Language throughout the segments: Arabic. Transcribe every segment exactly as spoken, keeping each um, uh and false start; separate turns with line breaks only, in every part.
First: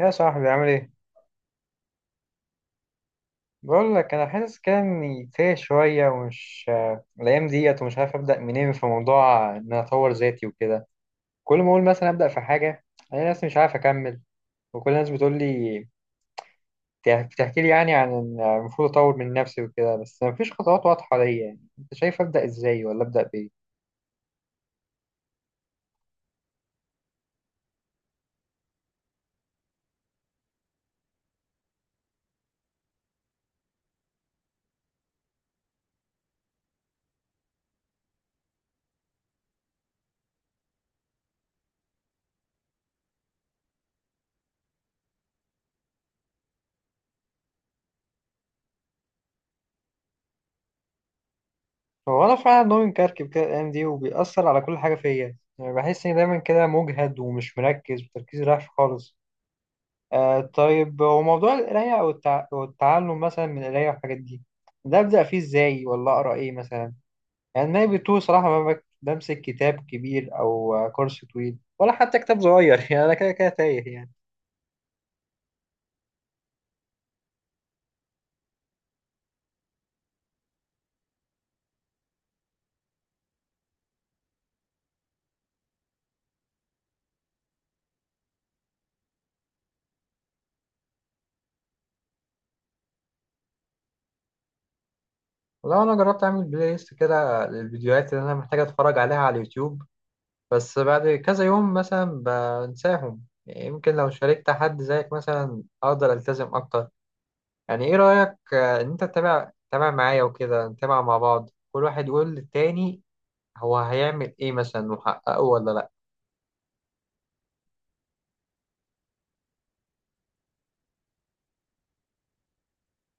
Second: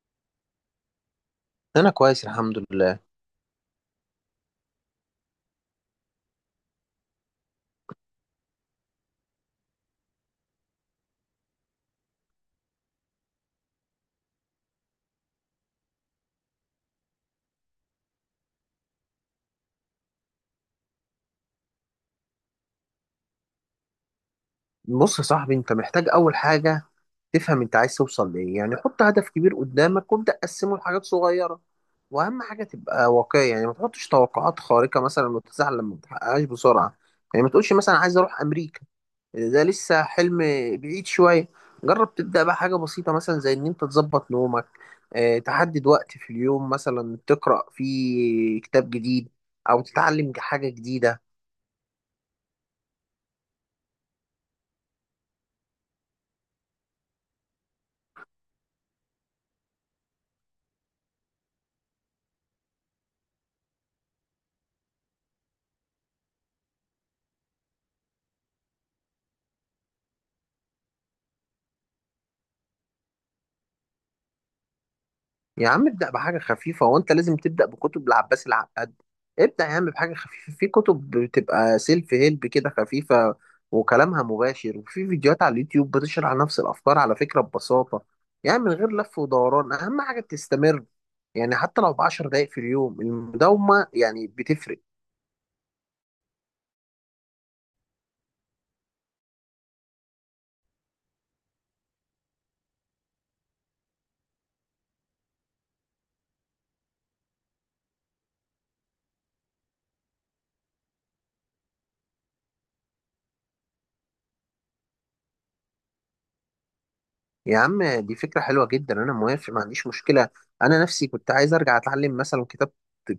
يا صاحبي، عامل ايه؟
انا كويس الحمد لله.
بقول لك انا حاسس كده اني تايه شويه، ومش آه، الايام ديت ومش عارف ابدا منين في موضوع ان انا اطور ذاتي وكده. كل ما اقول مثلا ابدا في حاجه، انا نفسي مش عارف اكمل. وكل الناس بتقول لي بتح- بتحكي لي، يعني عن إن المفروض اطور من نفسي وكده، بس مفيش خطوات واضحه ليا. يعني انت شايف ابدا ازاي، ولا ابدا بايه؟
بص يا صاحبي، انت محتاج اول حاجه تفهم انت عايز توصل لايه، يعني حط هدف كبير قدامك وابدا قسمه لحاجات صغيره. واهم حاجه تبقى واقعي، يعني ما تحطش توقعات خارقه مثلا وتزعل لما ما تحققهاش بسرعه. يعني ما تقولش مثلا عايز اروح امريكا، ده لسه حلم بعيد شويه. جرب تبدا بقى حاجه بسيطه، مثلا زي ان انت تظبط نومك. اه، تحدد وقت في اليوم مثلا تقرا فيه كتاب جديد او تتعلم حاجه جديده.
هو انا فعلا نومي مكركب كده الايام دي، وبيأثر على كل حاجه فيا. يعني بحس اني دايما كده مجهد ومش مركز، وتركيزي رايح خالص. آه طيب، وموضوع القراية أو التع... والتعلم مثلا من القراية والحاجات دي، ده أبدأ فيه إزاي، ولا أقرأ إيه مثلا؟ يعني أنا بتوه صراحة، ما بك- بمسك كتاب كبير أو آه، كورس طويل ولا حتى كتاب صغير يعني أنا كده كده تايه يعني.
يا عم ابدأ بحاجة خفيفة، وانت لازم تبدأ بكتب العباس العقاد. ابدأ يا عم بحاجة خفيفة، في كتب بتبقى سيلف هيلب كده خفيفة وكلامها مباشر، وفي فيديوهات على اليوتيوب بتشرح نفس الأفكار على فكرة ببساطة، يعني من غير لف ودوران. أهم حاجة تستمر، يعني حتى لو بعشر دقايق في اليوم، المداومة يعني بتفرق.
والله أنا جربت أعمل بلاي ليست كده للفيديوهات اللي أنا محتاج أتفرج عليها على اليوتيوب، بس بعد كذا يوم مثلا بنساهم. يعني يمكن لو شاركت حد زيك مثلا أقدر ألتزم أكتر. يعني ايه رأيك آه، ان انت تتابع تتابع معايا وكده، نتابع مع بعض، كل واحد يقول للتاني هو هيعمل ايه مثلا وحققه ولا لا.
يا عم دي فكرة حلوة جدا، أنا موافق، ما عنديش مشكلة. أنا نفسي كنت عايز أرجع أتعلم مثلا كتاب،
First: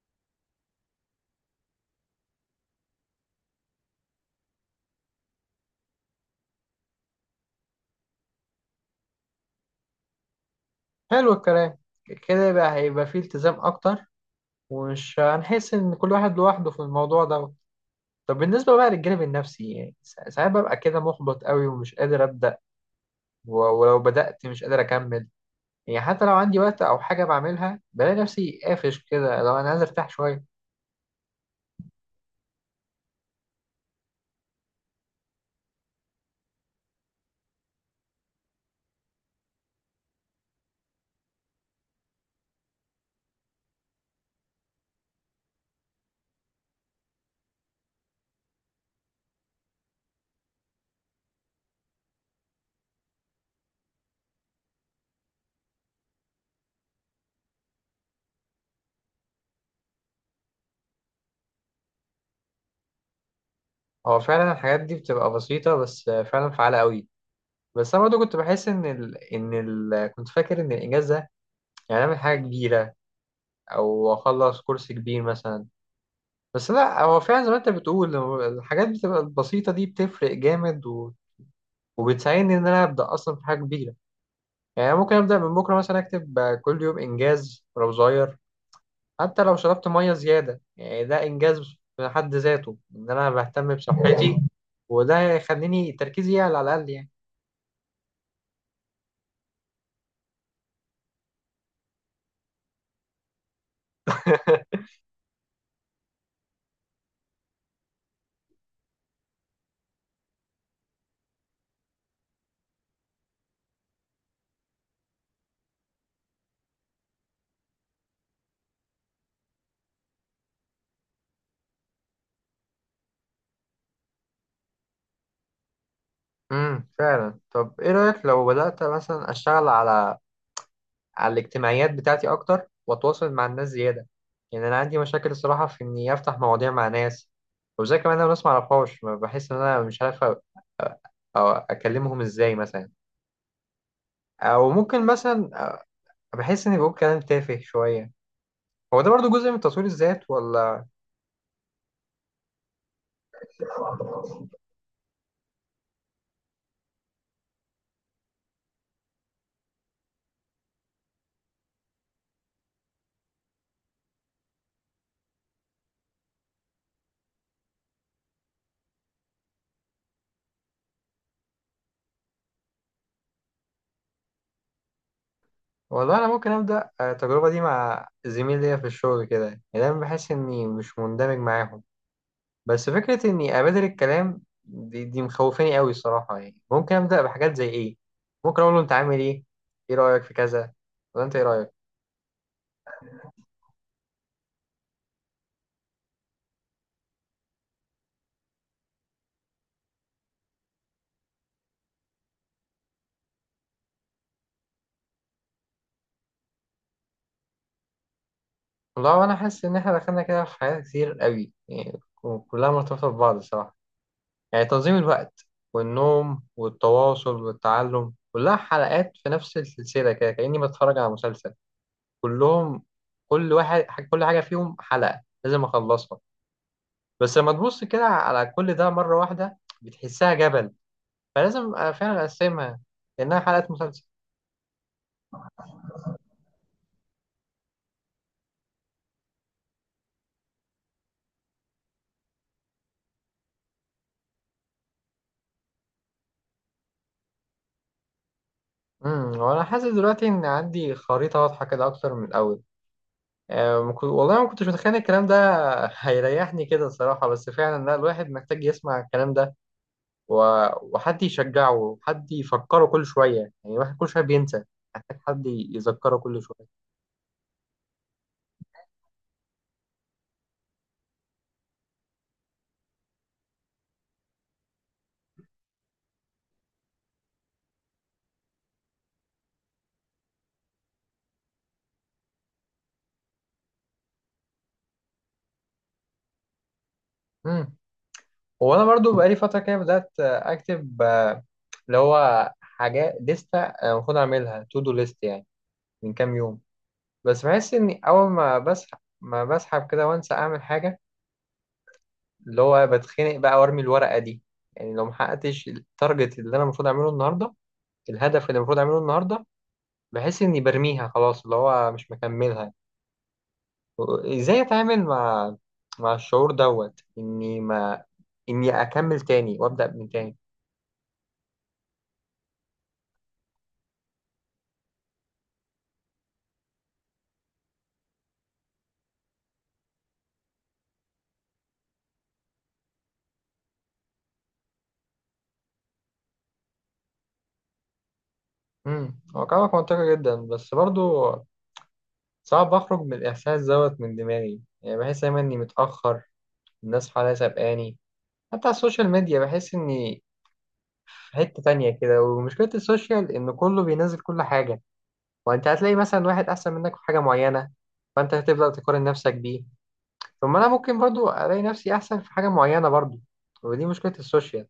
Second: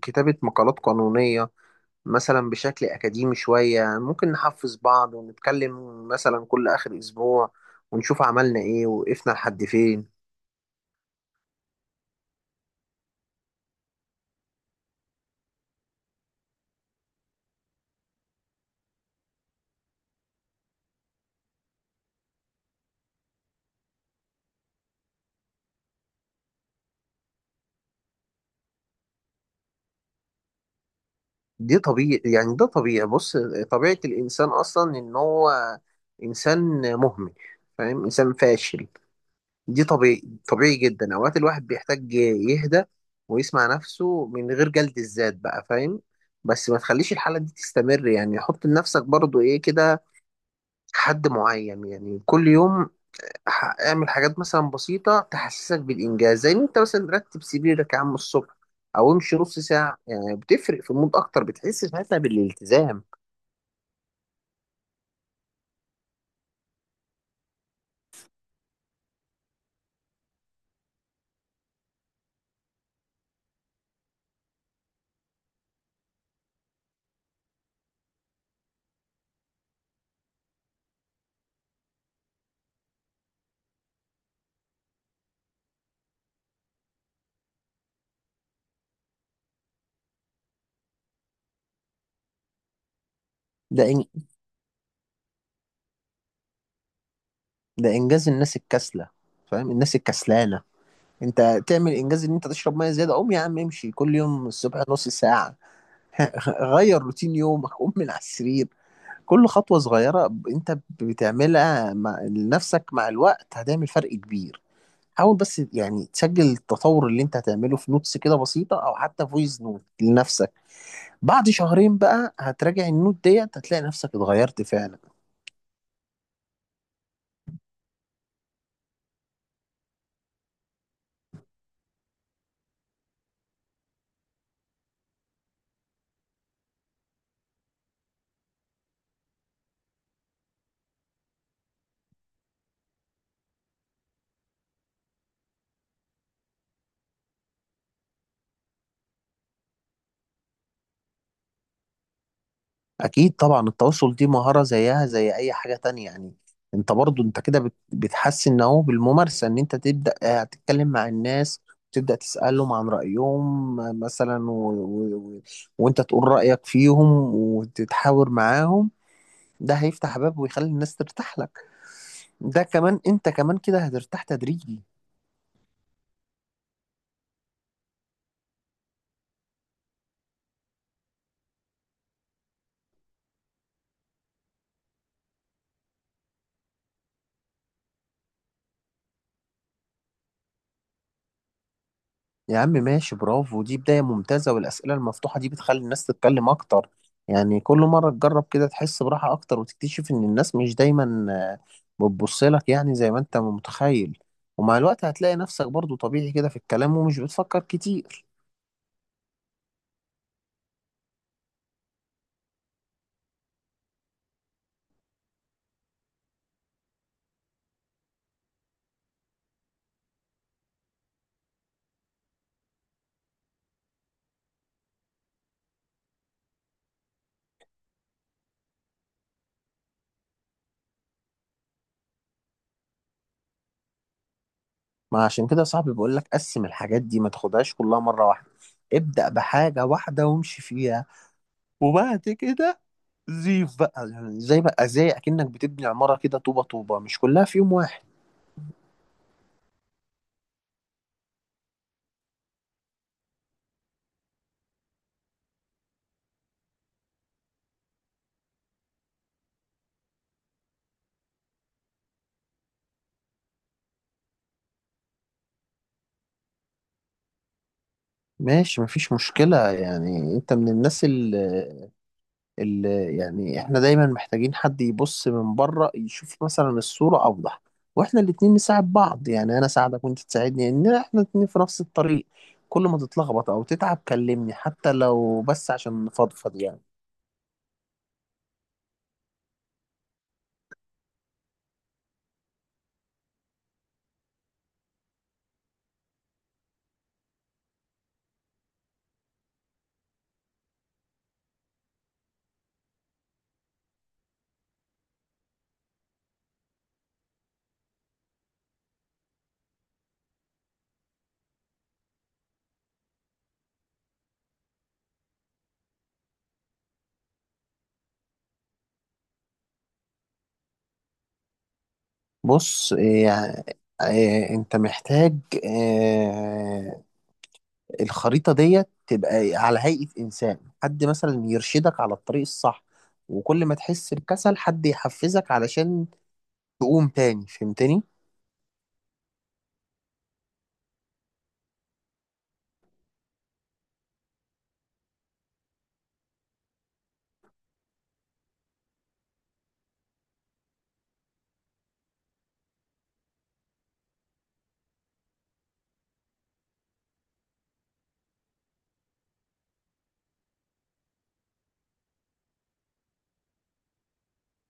كتابة مقالات قانونية مثلا بشكل أكاديمي شوية. ممكن نحفز بعض ونتكلم مثلا كل آخر أسبوع، ونشوف عملنا إيه وقفنا لحد فين.
حلو الكلام. كده بقى هيبقى فيه التزام اكتر، ومش هنحس ان كل واحد لوحده في الموضوع ده. طب بالنسبة بقى للجانب النفسي، يعني سا- ساعات ببقى كده محبط قوي ومش قادر أبدأ. و- ولو بدأت مش قادر أكمل. يعني حتى لو عندي وقت أو حاجة بعملها، بلاقي نفسي قافش كده، لو أنا عايز أرتاح شوية.
دي طبيعي، يعني ده طبيعي. بص، طبيعة الإنسان أصلا إن هو إنسان مهمل، فاهم، إنسان فاشل. دي طبيعي، طبيعي جدا. أوقات الواحد بيحتاج يهدى ويسمع نفسه من غير جلد الذات بقى، فاهم. بس ما تخليش الحالة دي تستمر، يعني حط لنفسك برضو إيه كده، حد معين، يعني كل يوم ح- اعمل حاجات مثلا بسيطة تحسسك بالإنجاز، زي إن أنت مثلا رتب سريرك يا عم الصبح، أو امشي نص ساعة، يعني بتفرق في المود أكتر، بتحس ساعتها بالالتزام.
هو فعلا الحاجات دي بتبقى بسيطة، بس فعلا فعالة قوي. بس انا برضه كنت بحس ان ال... ان ال... كنت فاكر ان الاجازه يعني اعمل حاجه كبيره، او اخلص كورس كبير مثلا. بس لا، هو فعلا زي ما انت بتقول، هو الحاجات بتبقى البسيطه دي بتفرق جامد، و... وبتساعدني ان انا ابدا اصلا في حاجه كبيره. يعني أنا ممكن ابدا من بكره مثلا اكتب كل يوم انجاز ولو صغير. حتى لو شربت ميه زياده يعني، ده انجاز في حد ذاته ان انا بهتم
ده إن...
بصحتي، وده يخليني تركيزي يعلى على الاقل يعني.
ده إنجاز الناس الكسلة، فاهم، الناس الكسلانة. أنت تعمل إنجاز إن أنت تشرب مية زيادة؟ قوم يا عم امشي كل يوم الصبح نص ساعة. غير روتين يومك، قوم من على السرير. كل خطوة صغيرة أنت بتعملها مع لنفسك مع الوقت هتعمل فرق كبير. حاول بس يعني تسجل التطور اللي انت هتعمله في نوتس كده بسيطة او حتى فويس نوت لنفسك. بعد شهرين بقى هتراجع النوت ديت، هتلاقي نفسك اتغيرت فعلا.
امم فعلا. طب ايه رأيك لو بدأت مثلا اشتغل على على الاجتماعيات بتاعتي اكتر، واتواصل مع الناس زيادة؟ يعني انا عندي مشاكل الصراحة في اني افتح مواضيع مع ناس، وزي كمان انا ناس معرفهاش، ما بحس ان انا مش عارف أ- أ- أو اكلمهم ازاي مثلا، او ممكن مثلا أ- بحس اني بقول كلام تافه شوية. هو ده برضو جزء من تطوير الذات ولا؟
اكيد طبعا، التواصل دي مهارة زيها زي اي حاجة تانية يعني. انت برضو انت كده بت- بتحسن اهو بالممارسة، ان انت تبدأ آه، تتكلم مع الناس، تبدأ تسألهم عن رأيهم آه، مثلا، و... و... و... وانت تقول رأيك فيهم وتتحاور معاهم. ده هيفتح باب ويخلي الناس ترتاح لك، ده كمان انت كمان كده هترتاح تدريجي.
والله انا ممكن ابدأ التجربة دي مع زميل ليا في الشغل، كده يعني دايما بحس اني مش مندمج معاهم. بس فكرة إني أبادر الكلام دي, دي مخوفاني قوي الصراحة. يعني ممكن أبدأ بحاجات زي إيه؟ ممكن أقول له أنت عامل إيه؟ إيه رأيك في كذا؟ ولا أنت إيه رأيك؟
يا عم ماشي، برافو، دي بداية ممتازة، والأسئلة المفتوحة دي بتخلي الناس تتكلم أكتر. يعني كل مرة تجرب كده تحس براحة أكتر، وتكتشف إن الناس مش دايما آه، بتبص لك يعني زي ما أنت متخيل. ومع الوقت هتلاقي نفسك برضو طبيعي كده في الكلام ومش بتفكر كتير.
والله أنا حاسس إن إحنا دخلنا كده في حاجات كتير قوي، يعني كلها مرتبطة ببعض الصراحة. يعني تنظيم الوقت والنوم والتواصل والتعلم، كلها حلقات في نفس السلسلة، كده كأني بتفرج على مسلسل. كلهم، كل واحد، كل حاجة فيهم حلقة لازم أخلصها. بس لما تبص كده على كل ده مرة واحدة، بتحسها جبل، فلازم أبقى فعلا أقسمها، لأنها حلقات مسلسل.
ما عشان كده صاحبي بقول لك قسم الحاجات دي، ما تاخدهاش كلها مرة واحدة. ابدأ بحاجة واحدة وامشي فيها وبعد كده، زيف بقى يعني زي بقى زي اكنك بتبني عمارة كده طوبة طوبة، مش كلها في يوم واحد.
امم وأنا حاسس دلوقتي إن عندي خريطة واضحة كده أكتر من الأول. أه ما كنت- والله ما كنتش متخيل الكلام ده هيريحني كده الصراحة. بس فعلا لا، الواحد محتاج يسمع الكلام ده، و... وحد يشجعه وحد يفكره كل شوية. يعني الواحد كل شوية بينسى، محتاج حد يذكره كل شوية.
ماشي، مفيش مشكلة. يعني انت من الناس اللي, اللي يعني احنا دايما محتاجين حد يبص من بره يشوف مثلا الصورة اوضح. واحنا الاتنين نساعد بعض، يعني انا اساعدك وانت تساعدني، ان احنا الاتنين في نفس الطريق. كل ما تتلخبط او تتعب كلمني، حتى لو بس عشان نفضفض يعني.
امم وأنا برضو بقالي فترة كده بدأت آه، أكتب آه، اللي هو حاجات لستة آه، المفروض أعملها تو دو ليست يعني، من كام يوم. بس بحس اني اول ما بسحب ما بسحب كده وانسى اعمل حاجه، اللي هو بتخنق بقى وارمي الورقه دي. يعني لو ما حققتش التارجت اللي انا المفروض اعمله النهارده، الهدف اللي المفروض اعمله النهارده، بحس اني برميها خلاص، اللي هو مش مكملها. ازاي اتعامل مع مع الشعور دوت، اني ما اني اكمل تاني وابدا من تاني؟
بص يعني، إيه، انت محتاج إيه، الخريطة ديت تبقى على هيئة إنسان، حد مثلا يرشدك على الطريق الصح، وكل ما تحس بكسل حد يحفزك علشان تقوم تاني، فهمتني؟
امم هو كلامك منطقي جدا، بس برضو صعب اخرج من الاحساس دوت من دماغي. يعني بحس دايما اني متاخر، الناس حواليا سابقاني، حتى على السوشيال ميديا بحس إني في حتة تانية كده. ومشكلة السوشيال إن كله بينزل كل حاجة، وأنت هتلاقي مثلا واحد أحسن منك في حاجة معينة، فأنت هتبدأ تقارن نفسك بيه. طب ما أنا ممكن برضو ألاقي نفسي أحسن في حاجة معينة برضو، ودي مشكلة السوشيال.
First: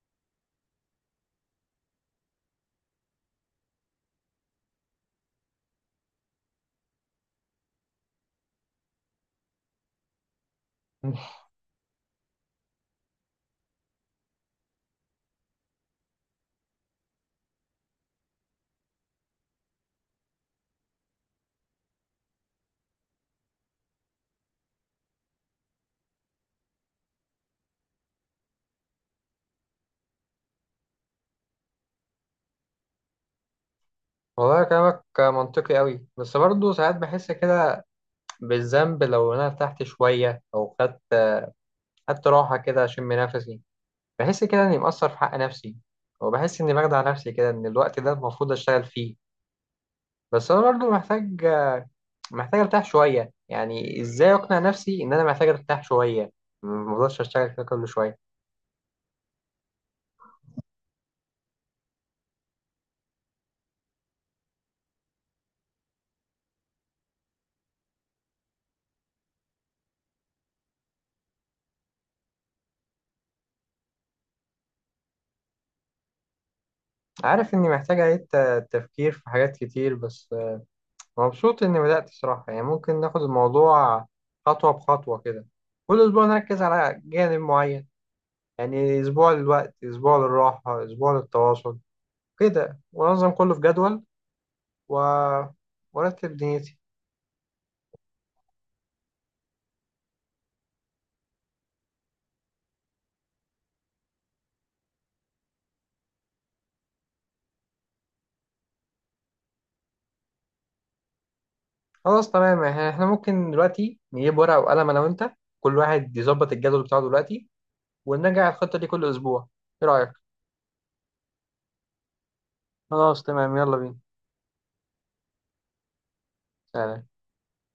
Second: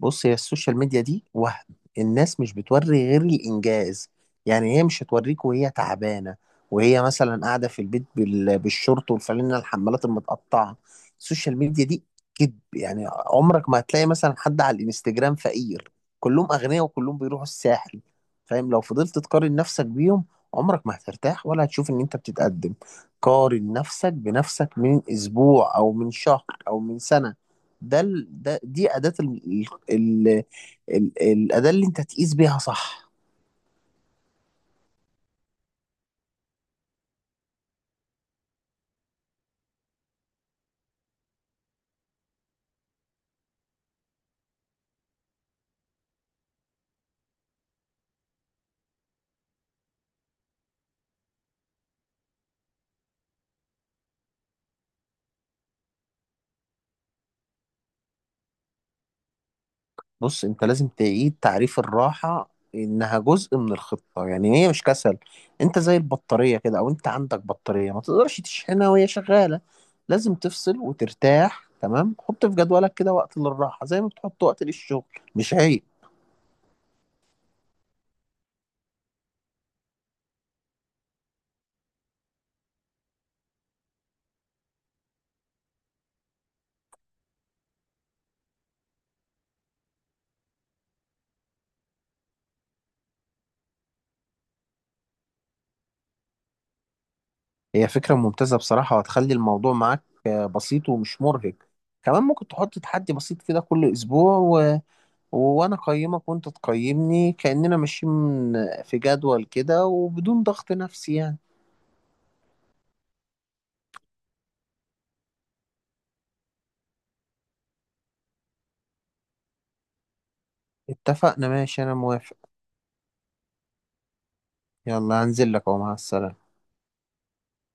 بص هي السوشيال ميديا دي وهم. الناس مش بتوري غير الإنجاز، يعني هي مش هتوريك وهي تعبانة، وهي مثلا قاعدة في البيت بال- بالشورت والفانلة الحمالات المتقطعة. السوشيال ميديا دي كذب، يعني عمرك ما هتلاقي مثلا حد على الانستجرام فقير، كلهم أغنياء وكلهم بيروحوا الساحل. فاهم، لو فضلت تقارن نفسك بيهم عمرك ما هترتاح ولا هتشوف إن أنت بتتقدم. قارن نفسك بنفسك من أسبوع أو من شهر أو من سنة. ده ال... ده دي أداة ال... ال... ال... الأداة اللي أنت تقيس بيها صح.
والله كلامك منطقي قوي، بس برضه ساعات بحس كده بالذنب لو انا ارتحت شويه، او خدت خدت راحه كده اشم نفسي. بحس كده اني مقصر في حق نفسي، وبحس اني بخدع نفسي كده ان الوقت ده المفروض اشتغل فيه. بس انا برضه محتاج محتاج ارتاح شويه. يعني ازاي اقنع نفسي ان انا محتاج ارتاح شويه، ما اقدرش اشتغل كده كل شويه؟
بص أنت لازم تعيد تعريف الراحة، إنها جزء من الخطة، يعني هي مش كسل. أنت زي البطارية كده، أو أنت عندك بطارية ما تقدرش تشحنها وهي شغالة، لازم تفصل وترتاح. تمام، حط في جدولك كده وقت للراحة زي ما بتحط وقت للشغل، مش عيب.
عارف اني محتاج اعيد ت- تفكير في حاجات كتير، بس مبسوط اني بدات صراحه. يعني ممكن ناخد الموضوع خطوه بخطوه كده، كل اسبوع نركز على جانب معين. يعني اسبوع للوقت، اسبوع للراحه، اسبوع للتواصل كده، وانظم كله في جدول، و... وارتب دنيتي.
هي فكرة ممتازة بصراحة، وهتخلي الموضوع معاك آه، بسيط ومش مرهق. كمان ممكن تحط تحدي بسيط كده كل أسبوع، وانا اقيمك وانت تقيمني، كأننا ماشيين في جدول كده وبدون ضغط نفسي يعني.
خلاص تمام، يعني احنا ممكن دلوقتي نجيب ورقه وقلم، انا وانت، كل واحد يظبط الجدول بتاعه دلوقتي، ونراجع الخطة دي كل أسبوع. إيه رأيك؟
اتفقنا، ماشي، انا موافق.
خلاص تمام، يلا بينا.
يلا هنزل لك، اهو مع السلامة.
سلام.